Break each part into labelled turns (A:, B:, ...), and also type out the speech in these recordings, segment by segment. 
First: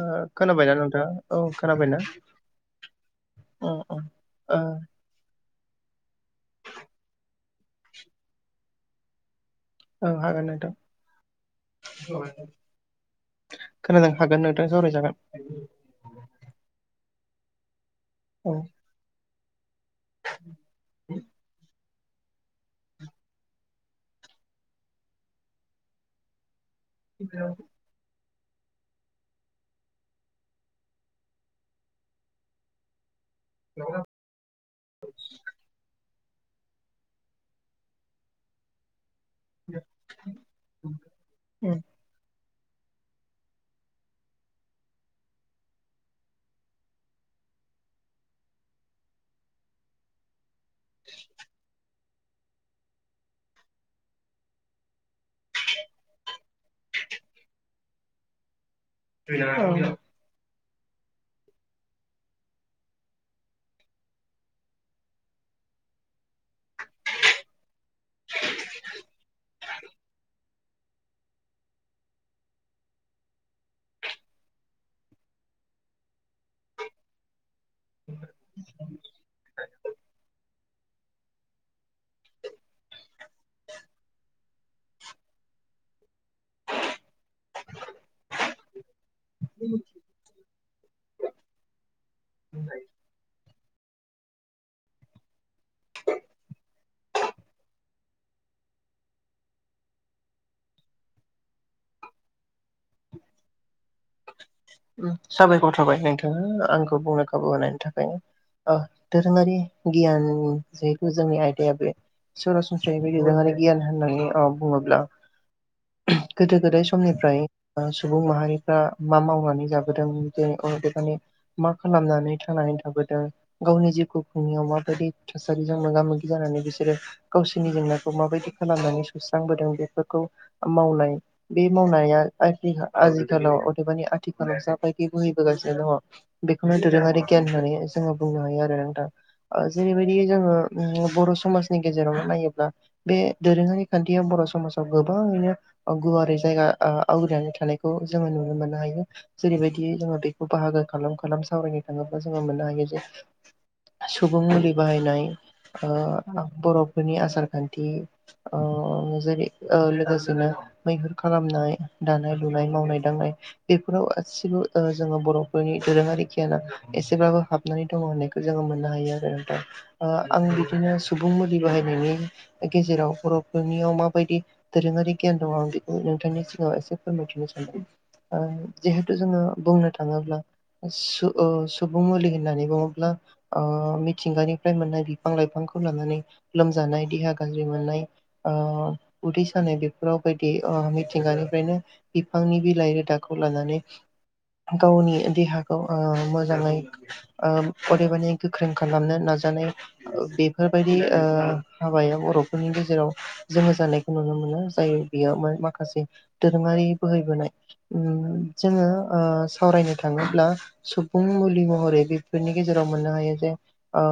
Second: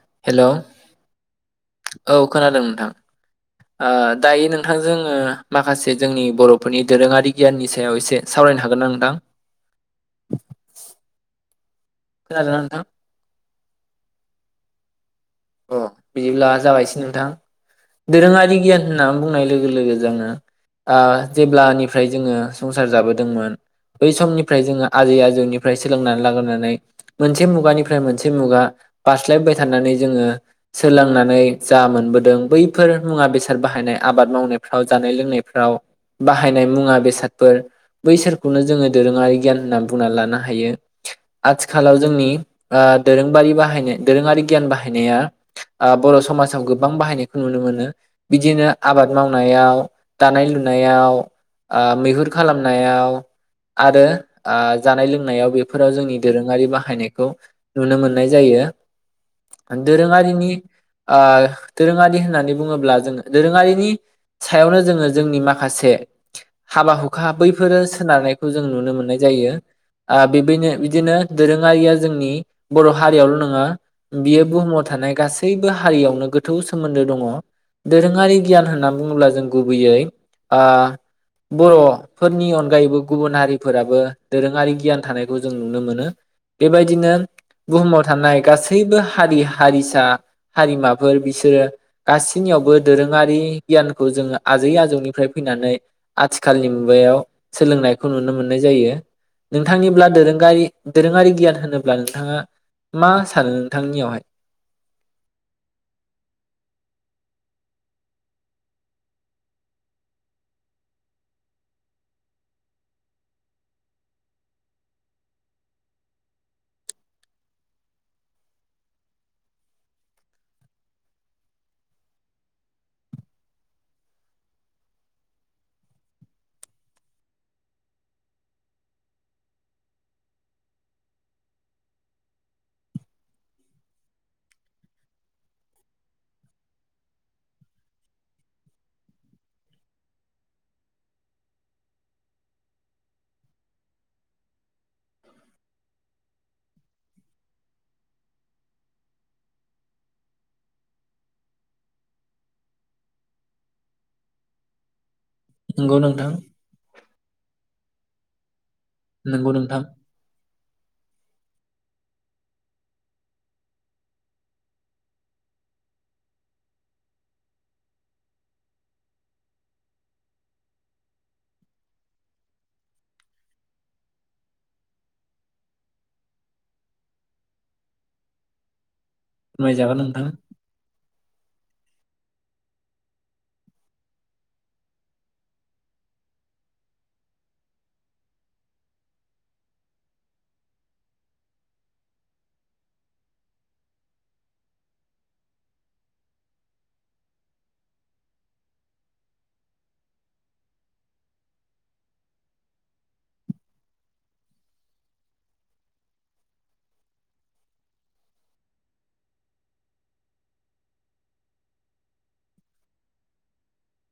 A: ओ
B: हेलौ
A: खोनाबायना नोंथाङा औ। खोनाबायना
B: औ खोनादों नोंथां
A: औ
B: ओ
A: औ
B: दायो
A: ओ
B: नोंथां जोङो माखासे जोंनि बर'फोरनि दोरोङारि गियाननि सायाव एसे सावरायनो हागोनना नोंथां?
A: औ हागोन नोंथां।
B: खोनादोंना नोंथां
A: खोनादों हागोन नोंथां सावरायजागोन।
B: अ बिदिब्ला जागायसै नोंथां।
A: औ
B: दोरोङारि गियान होननानै बुंनाय लोगो लोगो जोङो ओ जेब्लानि फ्राय जोङो संसार जाबोदोंमोन बै समनिफ्राय जोङो आजै आजौनिफ्राय सोलोंनानै लाबोनानै मोनसे मुगानिफ्राय मोन मोनसे मुगा बारस्लायबोबाय थानानै जोङो सोलोंनानै जा मोनबोदों बैफोर मुवा बेसाद बाहायनाय आबाद मावनायफ्राव जानाय लोंनायफ्राव बाहायनाय मुवा बेसादफोर बैसोरखौनो जोङो दोरोङारि गियान होननानै बुंना लानो हायो
A: उम औ
B: आथिखालाव जोंनि ओ दोरोंबारि बाहायनाय दोरोङारि गियान बाहायनाया ओ बर' समाजाव गोबां बाहायनायखौ नुनो मोनो बिदिनो आबाद मावनायाव दानाय लु नायाव ओ मै हुर खालामनायाव आरो ओ जानाय लोंनायाव बेफोराव जोंनि दोरोङारि बाहायनायखौ नुनो मोननाय जायो।
A: [unintelligible]
B: दोरोङारिनि ओ दोरोङारि होननानै बुङोब्ला जोङो दोरोङारिनि सायावनो जोङो जोंनि माखासे हाबा हुखा बैफोरो सोनारनायखौ जों नुनो मोननाय जायो ओ बेबियनो बिदिनो दोरोङारिया जोंनि बर' हारियावल नङा बियो बुहुमाव थानाय गासैबो हारियावनो गोथौ सोमोन्दो दङ। दोरोङारि गियान होनना बुङोब्ला जों गुबैयै ओ बर'फोरनि अनगायैबो गुबुन हारिफोराबो दोरोङारि गियान थानायखौ जों नुनो मोनो बेबायदिनो बुहुमाव थानाय गासैबो हारि हारिस हारिमाफोर बिसोरो गासिनियावबो दोरोङारि गियानखौ जोङो आजै आजौनिफ्राय फैनानै आथिखालनि मुगायाव सोलोंनायखौ नुनो मोननाय जायो नोंथांनिब्ला दोरोंगारि दोरोङारि गियान होनोब्ला नोंथाङा मा सानो नोंथांनियावहाय?
A: उम साबायखर थाबाय नोंथाङा आंखौ बुंनो खाबु होनायनि थाखाय ओ दोरोङारि गियान जिहेथु जोंनि आयदाया बे सरासनस्रायै बे दोरोङारि गियान होननानै अ बुङोब्ला गोदो गोदाय समनिफ्राय ओ सुबुं माहारिफ्रा मा मावनानै जाबोदों अदेबानि मा खालामनानै थांनानै थाबोदों गावनि जिउखौ खुंनायाव माबायदि थासारिजों मोगा मोगि जानानै बिसोरो गावसोरनि जेंनाखौ माबायदि खालामनानै सुस्रांबोदों बेफोरखौ मावनाय बे मावनाया आजि आजिखालाव अदेबानि आथि खालाव जा बायदि बोहैबोगासिनो दङ बेखौनो दोरोङारि गियान होननानै जोङो बुंनो हायो आरो नोंथां ओ जेरैबायदि जोङो बर समाजनि गेजेराव नायोब्ला बे दोरोङारि खान्थिया बर समाजाव गोबाङैनो गुवारै जायगा आ आवग्रिनानै थानायखौ जोङो नुनो मोननो हायो। जेरैबायदि जोङो बेखौ बाहागो खालाम खालाम सावरायनो थाङोब्ला जोङो मोननो हायो जे सुबुं मुलि बाहायनाय
B: नंगौ नोंथां
A: ओ बरफोरनि आसार खान थि अ जेरै
B: नंगौ नोंथां
A: ओ लोगोसेनो बैफोरख खालामनाय दानाय लुनाय मावनाय दांनाय बेफ [unintelligible] गासिबो ओ जोङो बरफोरनि दोरोङारि गियाना एसेब्लाबो हाबनानै दङ होननायखौ जोङो मोननो हायो आरो नोंथां ओ आं बिदिनो सुबुं मुलि बाहायनायनि गेजेराव बरफोरनियाव माबायदि दोरोङारि गियान दङ आं बेखौ नोंथांनि सिगाङाव एसे फोरमायथिनो सानदों ओ [unintelligible] जोङो बुंनो
B: फोरमायजागोन नोंथां
A: थाङोब्ला सु ओ सुबुं मुलि होननानै बुङोब्ला ओ मिथिंगानिफ्राय मोननाय बिफां लाइफांखौ लानानै लोमजानाय देहा गाज्रि मोननाय ओ उदै सानाय बेफोराव बायदि ओ मिथिंगानिफ्रायनो बिफांनि बिलाइ रोदाखौ लानानै गावनि देहाखौ ओ मोजाङै ओ अदेबानि गोख्रों खालामनो नाजानाय बेफोरबायदि ओ हाबायाव बरफोरनि गेजेराव जोङो जानायखौ नुनो मोनो जाय बिया माखासे दोरोङारि बोहैबोनाय उम जोङो ओ सावरायनो थाङोब्ला सुबुं मुलि महरै बेफोरनि गेजेराव मोननो हायो जे ओ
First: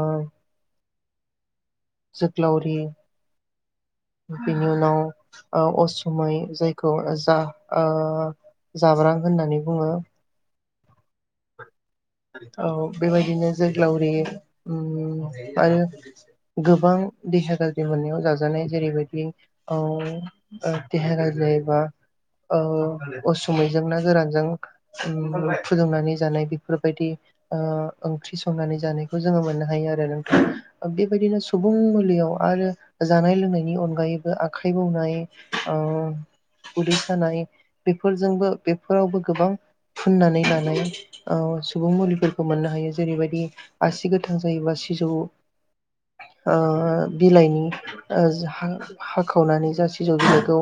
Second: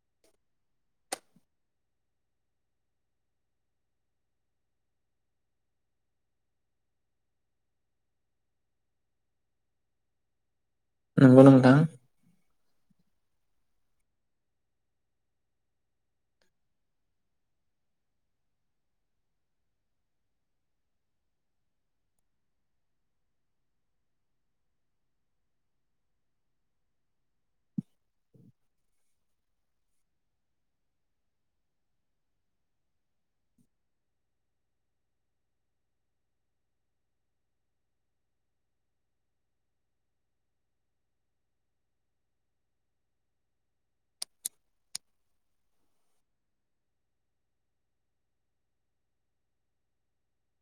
A: जोग्लावरि बिनि उनाव ओ असुमै जायखौ जा ओ जाब्रां होननानै बुङो।
B: नोंगौ नोंथां
A: औ बेबायदिनो जोग्लावरि उ आरो गोबां देहा गाज्रि मोननायाव जाजानाय जेरैबायदि अह देहा गाज्रि जायोबा अह उसुमैजों ना गोरानजों ओम फुदुंनानै जानाय बेफोरबायदि ओ ओंख्रि संनानै जानायखौ जोङो मोननो हायो आरो नोंथां बेबायदिनो सुबुं मुलियाव आरो जानाय लोंनायनि अनगायैबो आखाइ बौनाय ओ उदै सानाय बेफोरजोंबो बेफोरावबो गोबां फुननानै लानाय औ सुबुं मुलिफोरखौ मोननो हायो जेरैबायदि आसि गोथां जायोबा सिजौ ओ बिलाइनि ओ हा-हाखावनानै जा सिजौ बिलाइखौ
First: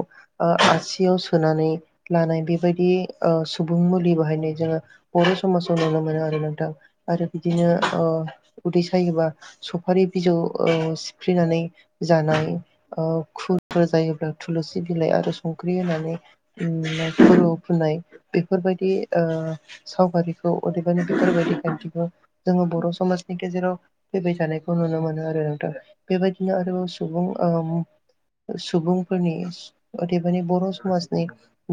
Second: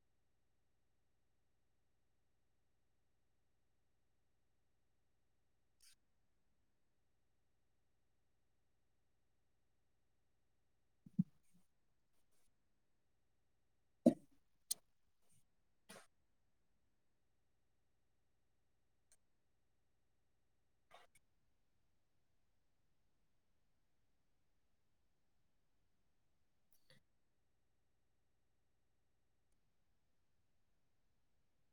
A: आ-आसियाव सोनानै लानाय बेबायदि ओ सुबुं मुलि बाहायनाय जोङो बर समाजाव नुनो मोनो आरो नोंथां आरो बिदिनो अ उदै सायोबा सफारि बिजौ सिफ्रिनानै जानाय ओ खुरफोर जायोब्ला थुलुसि बिलाइ आरो संख्रि होनानै ओम खरुआव फुननाय बेफोरबायदि ओ सावगारिखौ अदेबानि बेफोरबायदि खान्थिखौ जोङो बर समाजनि गेजेराव फैबाय थानायखौ नुनो मोनो आरो नोंथां बेबायदिनो आरोबाव सुबुं ओ सुबुंफोरनि अदेबानि बर समाजनि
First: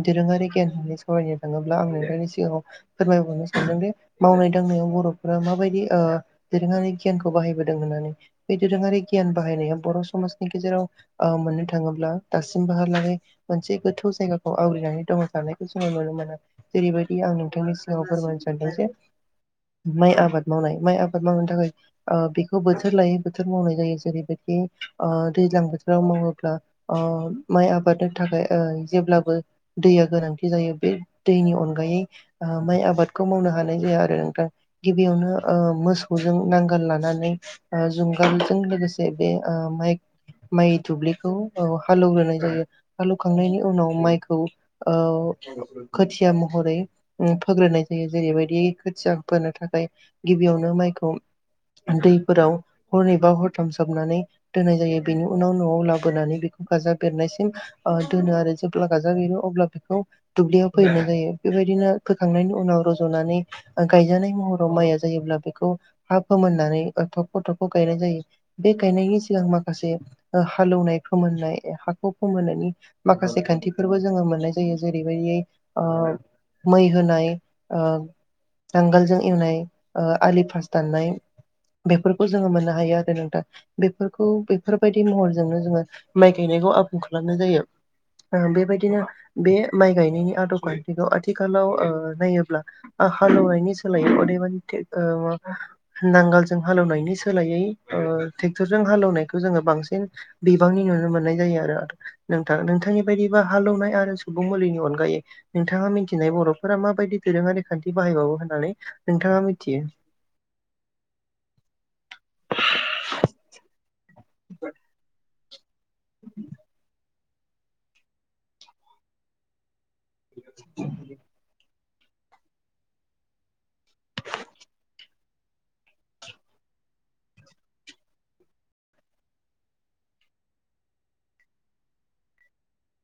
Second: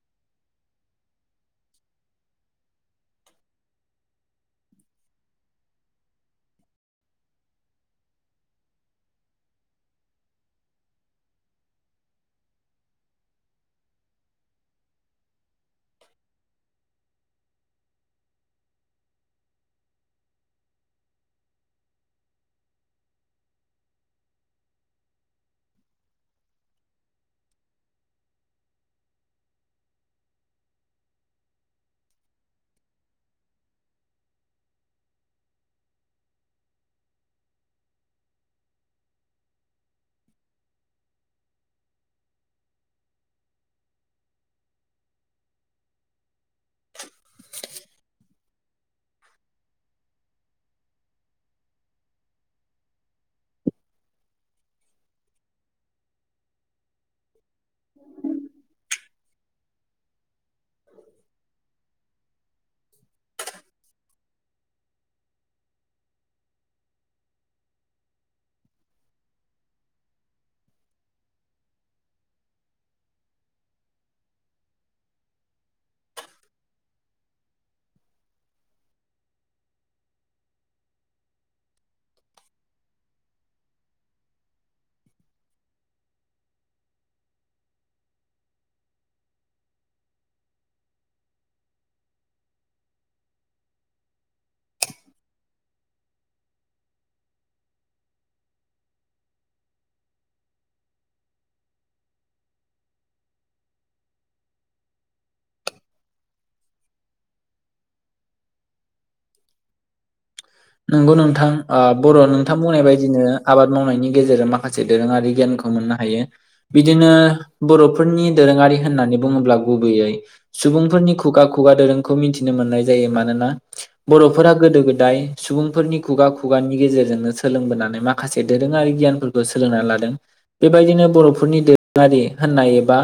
A: दोरोङारि गियान होननानै सावरायनो थाङोब्ला आं नोंथांनि सिगाङाव फोरमायबावनो सानदों दि मावनाय दांनायाव बरफोरा माबायदि ओ दोरोङारि गियानखौ बाहायबोदों होननानै बे दोरोङारि गियान बाहायनाया बर समाजनि गेजेराव ओ मोननो थाङोब्ला दासिमबोहालागै मोनसे गोथौ जायगाखौ आवग्रिनानै दङ सानायखौ जोङो नुनो मोना जेरैबायदि आं नोंथांनि फोरमायनो सानदों जे माइ आबाद मावनाय माइ आबाद मावनो थाखाय ओ बेखौ बोथोर लायै बोथोर मावनाय जायो जेरैबायदि ओ दैज्लां बोथोराव मावोब्ला ओ माइ आबादनि थाखाय ओ जेब्लाबो दैया गोनांथि जायो बे दैनि अनगायै ओ माइ आबादखौ मावनो हानाय जाया आरो नोंथां। गिबियावनो ओ मोसौजों नांगाल लानानै ओ जुंगालजों लोगोसे बे ओ माइ माइ दुब्लिखौ अ हालौवग्रोनाय जायो। हालौवखांनायनि उनाव माइखौ ओ खोथिया महरै उ फोग्रोनाय जायो जेरैबायदि खोथिया फोनो थाखाय गिबियावनो माइखौ दैफोराव हरनैबा हरथाम सोमनानै दोननाय जायो बेनि उनाव नआव लाबोनानै बेखौ गाजा बेरनायसिम ओ दोनो आरो जेब्ला गाजा बेरो अब्ला बेखौ दुब्लियाव फोहैनाय जायो बेबायदिनो फोखांनायनि उनाव रजनानै ओ गायजानाय महराव माइया जायोब्ला बेखौ हा फोमोननानै ओ थख थख गायनाय जायो बे गायनायनि सिगां माखासे हालौवनाय फोमोननाय हाखौ फोमोननायनि माखासे खान्थिफोरबो जोङो मोननाय जायो जेरैबायदि ओ मै होनाय ओ नांगालजों एवनाय ओ आलि फास दाननाय बेफोरखौ जोङो मोननो हायो आरो नोंथा बेफोरखौ बेफोरबायदि महरजोंनो जोङो माइ गायनायखौ आबुं खालामनाय जायो। ओ बेबायदिनो बे माइ गायनायनि आदब खान्थिखौ आथि खालाव ओ नायोब्ला आ हालौवनायनि सोलायै अदेबानि टेक नांगालजों हालेवनायनि सोलायै ओ टेक्टरजों हालेवनायखौ जोङो बांसिन बिबांनि नुनो मोननाय जायो आरो नोंथां नोंथांनि बायदिबा हालौवनाय आरो सुबुं मुलिनि अनगायै नोंथाङा मिथि नाय बरफोरा माबायदि दोरोङारि खान्थि बाहायबावो होननानै नोंथाङा मिथियो
B: नंगौ नोंथां आ बर' नोंथां बुंनाय बायदिनो आबाद मावनायनि गेजेरजों माखासे दोरोङारि गियानखौ खौ मोननो हायो बिदिनो बर'फोरनि दोरोङारि होननानै बुङोब्लाबो गुबैयै सुबुंफोरनि खुगा खुगा दोरों खौ मिथिनो मोननाय जायो मानोना बर'फोरा गोदो गोदाय सुबुंफोरनि खुगा खुगानि गेजेरजोंनो सोलोंबोनानै माखासे दोरोङारि गियानफोरबो सोलोंना लादों। बेबायदिनो बर'फोरनि दोरोङारि होननाय बा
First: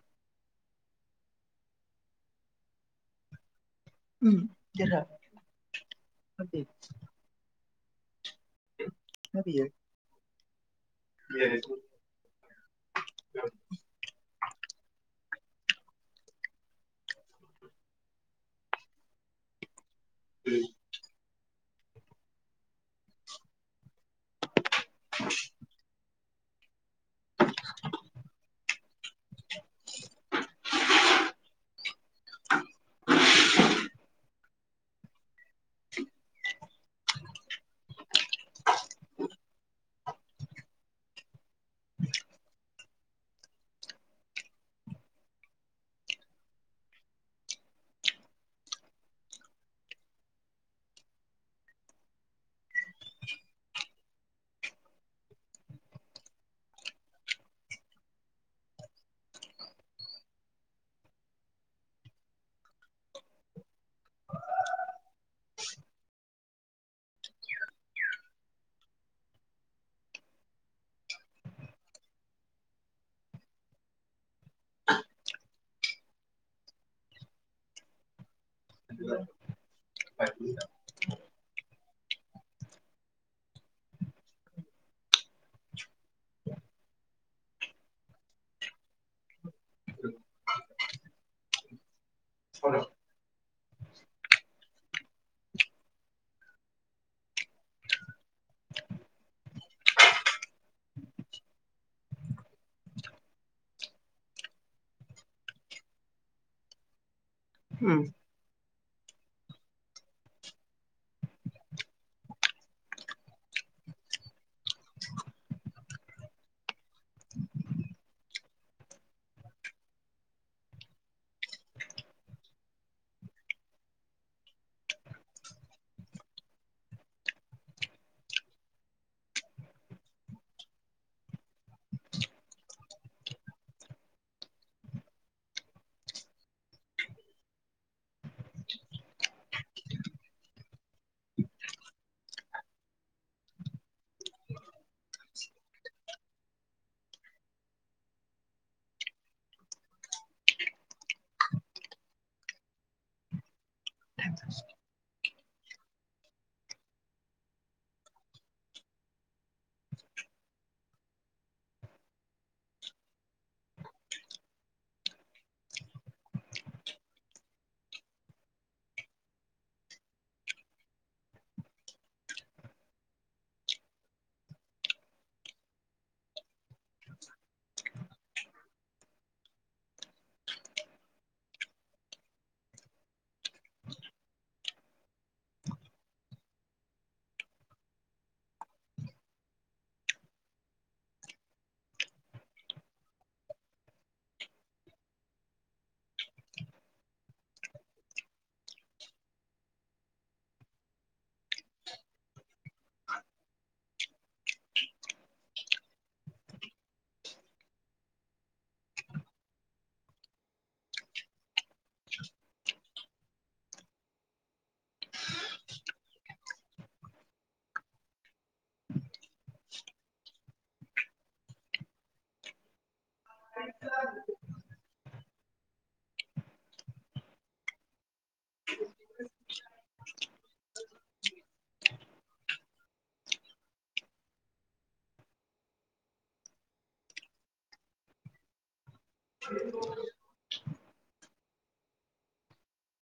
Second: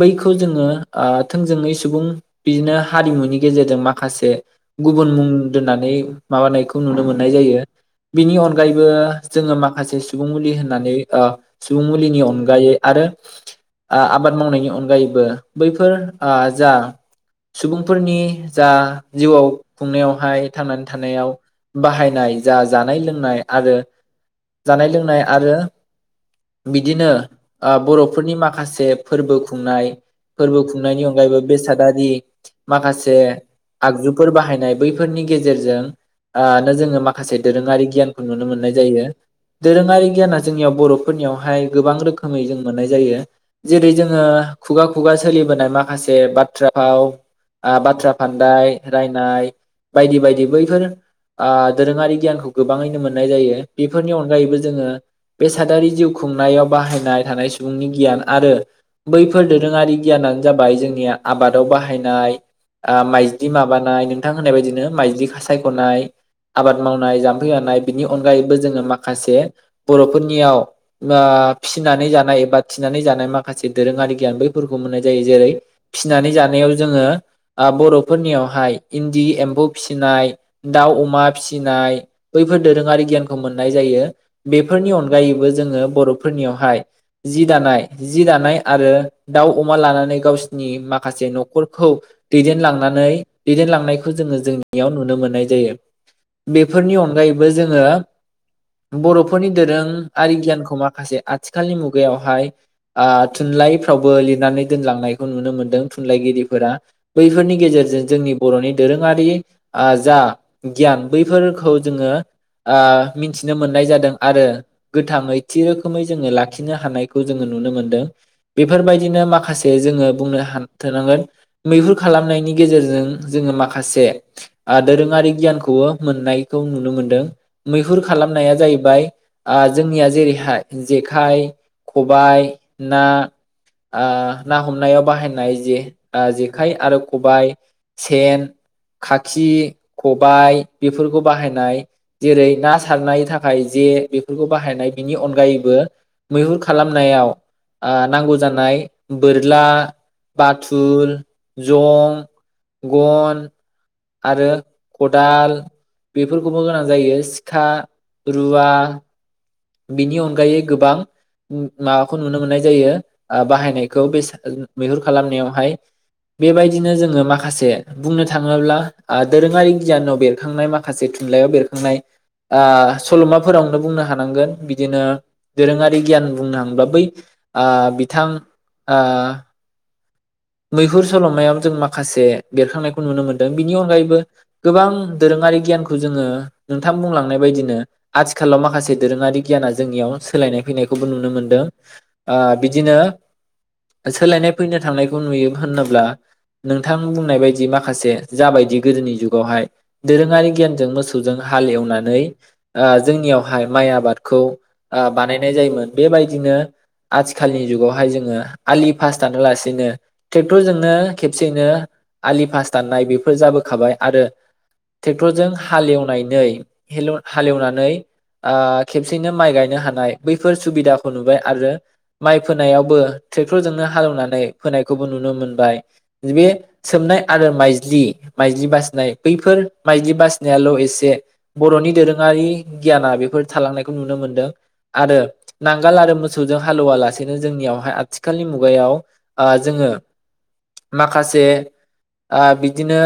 B: बैखौ जोङो आ थोंजोङै सुबुं बिदिनो हारिमुनि गेजेरजों मा खासे गुबुन
A: मिथियो
B: मुं दोननानै माबानाय खौ नुनो मोननाय जायो। बिनि अनगायैबो जोङो माखासे सुब [unintelligible] होननानै आ सुबुं मुलिनि अनगायै आरो आ आबाद मावनायनि अनगायैबो बैफोर आ जा सुबुंफोरनि जा जिउआव खुंनायावहाय थांनानै थानायाव बाहायनाय जा जानाय लोंनाय आरो जानाय लोंनाय आरो बिद दिनो ओ बर'फोरनि माखासे फोरबो खुंनाय फोरबो खुंनायनि अनगायैबो बेसादारि माखासे आगजुफोर बाहाय नाय बैफोरनि गेजेरजों आनो जोङो माखासे दोरोङारि गियानखौ नुनो मोननाय जायो। दोरोङारि गियाना जोंनियाव बर'फोरनियावहाय गोबां रोखोमै जों मोननाय जायो। जेरै जोङो खुगा खुगा सोलिबोनाय माखासे बाथ्रा फाव आ बाथ्रा फान्दाय रायनाय बायदि बायदि बैफोर आ दोरोङारि गियानखौ गोबाङैनो मोननाय जायो। बेफोरनि अनगायैबो जोङो बेसादारि जिउ खुंनायाव बाहायनाय थानाय सुबुंनि गियान आरो बैफोर दोरोङारि गियानानो जाबाय जोंनिया आबादाव बाहायनाय आ माइज्लि माबानाय नोंथां होननाय बायदिनो माइज्लि खासायख'नाय। आबाद मावनाय, जाम्फै हानाय बिनि अनगायैबो जोङो माखासे बर'फोरनियाव ओ फिनानै जानाय एबा थिनानै जानाय माखासे दोरोङारि गियान बैफोरखौ मोननाय जायो जेरै फिनानै जानायाव जोङो आ बर'फोरनियावहाय इन्दि एम्बौ फिसिनाय, दाउ, अम मा फिसिनाय बैफोर दोरोङारि गियानखौ मोननाय जायो। बेफोरनि अनगायैबो जोङो बर'फोरनियावहाय जि दानाय जि दानाय आरो दाउ, अमा लानानै गावसिनि माखासे न'खरखौ दैदेनलांनानै दैदेनलांनायखौ जोङो जोंनियाव नुनो मोननाय जायो। बेफोरनि अनगायैबो जोङो बर'फोरनि दोरोङारि गियानखौ माखासे आथिखालनि मुगायावहाय आ थुनलाइफ्रावबो लिरनानै दोनलांनायखौ नुनो मोनदों थुनलाइगिरिफोरा। बैफोरनि गेजेरजों जोंनि बर'नि दोरोङारि आ जा गियान बैफोरखौ जोङो आ मिन्थिनो मोननाय जादों आरो गोथाङै थि रोखोमै जोङो लाखिनो हानायखौ जोङो नुनो मोनदों। बेफोरबायदिनो माखासे जोङो बुंनो हान्थोनांगोन मैहुर खालामनायनि गेजेरजों जोङो माखासे आ दोरोङारि गियानखौबो मोननायखौ नुनो मोनदों। मैहुर खालामनाया जाहैबाय आ जोंनिया जेरैहाय जेखाइ, खबाइ ना आ ना हमनायाव बाहायनाय जे आ जेखाइ आरो खबाइ सेन खाखि खबाइ बेफोरखौ बाहायनाय जेरै ना सारनायनि थाखाय जे बेफोरखौ बाहायनाय बिनि अनगायैबो मैहुर खालामनायाव आ नांगौ जानाय बोरला, बाथुल, जं, गन आरो खदाल बेफोरखौबो गोनां जायो सिखा रुवा बिनि अनगायै गोबां माबाखौ नुनो मोननाय जायो आ बाहायनायखौ बेसाद मैहुर खालामनायावहाय बेबायदिनो जोङो माखासे बुंनो थाङोब्ला आ दोरोङारि गियानाव बेरखांनाय माखासे थुनलाइयाव बेरखांनाय आ सल'माफोरावनो बुंनो हानांगोन। बिदिनो दोरोङारि गियान बुंनो हांब्ला बै आ बिथां आ मैहुर सल'मायाव जों माखासे बेरखांनायखौ नुनो मोनदों बिनि अनगायैबो गोबां दोरोङारि गियानखौ जोङो नोंथां बुंलांनाय बायदिनो आथिखालाव माखासे दोरोङारि गियाना जोंनियाव सोलायनाय फैनायखौबो नुनो मोनदों आ बिदिनो सोलायनाय फैनो थांनाय खौ नुयो होनोब्ला नोंथां बुंनाय बायदि माखासे जाबायदि गोदोनि जुगावहाय दोरोङारि गियानजों मोसौजों हाल एवनानै आ जोंनियावहाय माइ आबादखौ आ बानायनाय जायोमोन बेबायदिनो आथिखालनि जुगावहाय जोङो आलि फास दानालासेनो ट्रेक्टरजोंनो खेबसेयैनो आलि फास दान नाय बेफोर जाबोखाबाय आरो ट्रेक्टरजों हालेवनायनै हेल हालेवनानै आ खेबसेनो माइ गायनो हानाय बैफोर सुबिदाखौ नुबाय आरो माइ फोनायावबो ट्रेक्टरजोंनो हालेवनानै खौबो नुनो मोनबाय। बे सोमनाय आरो माइज्लि माइज्लि बासिनाय बैफोर माइज्लि बासिनायाल' एसे बर'नि दोरोङारि गियाना बेफोर थालांनायखौ नुनो मोनदों आरो नांगाल आरो मोसौजों हालौवालासेनो जोंनियावहाय आथिखालनि मुगायाव ओ जोङो माखासे ओ बिदिनो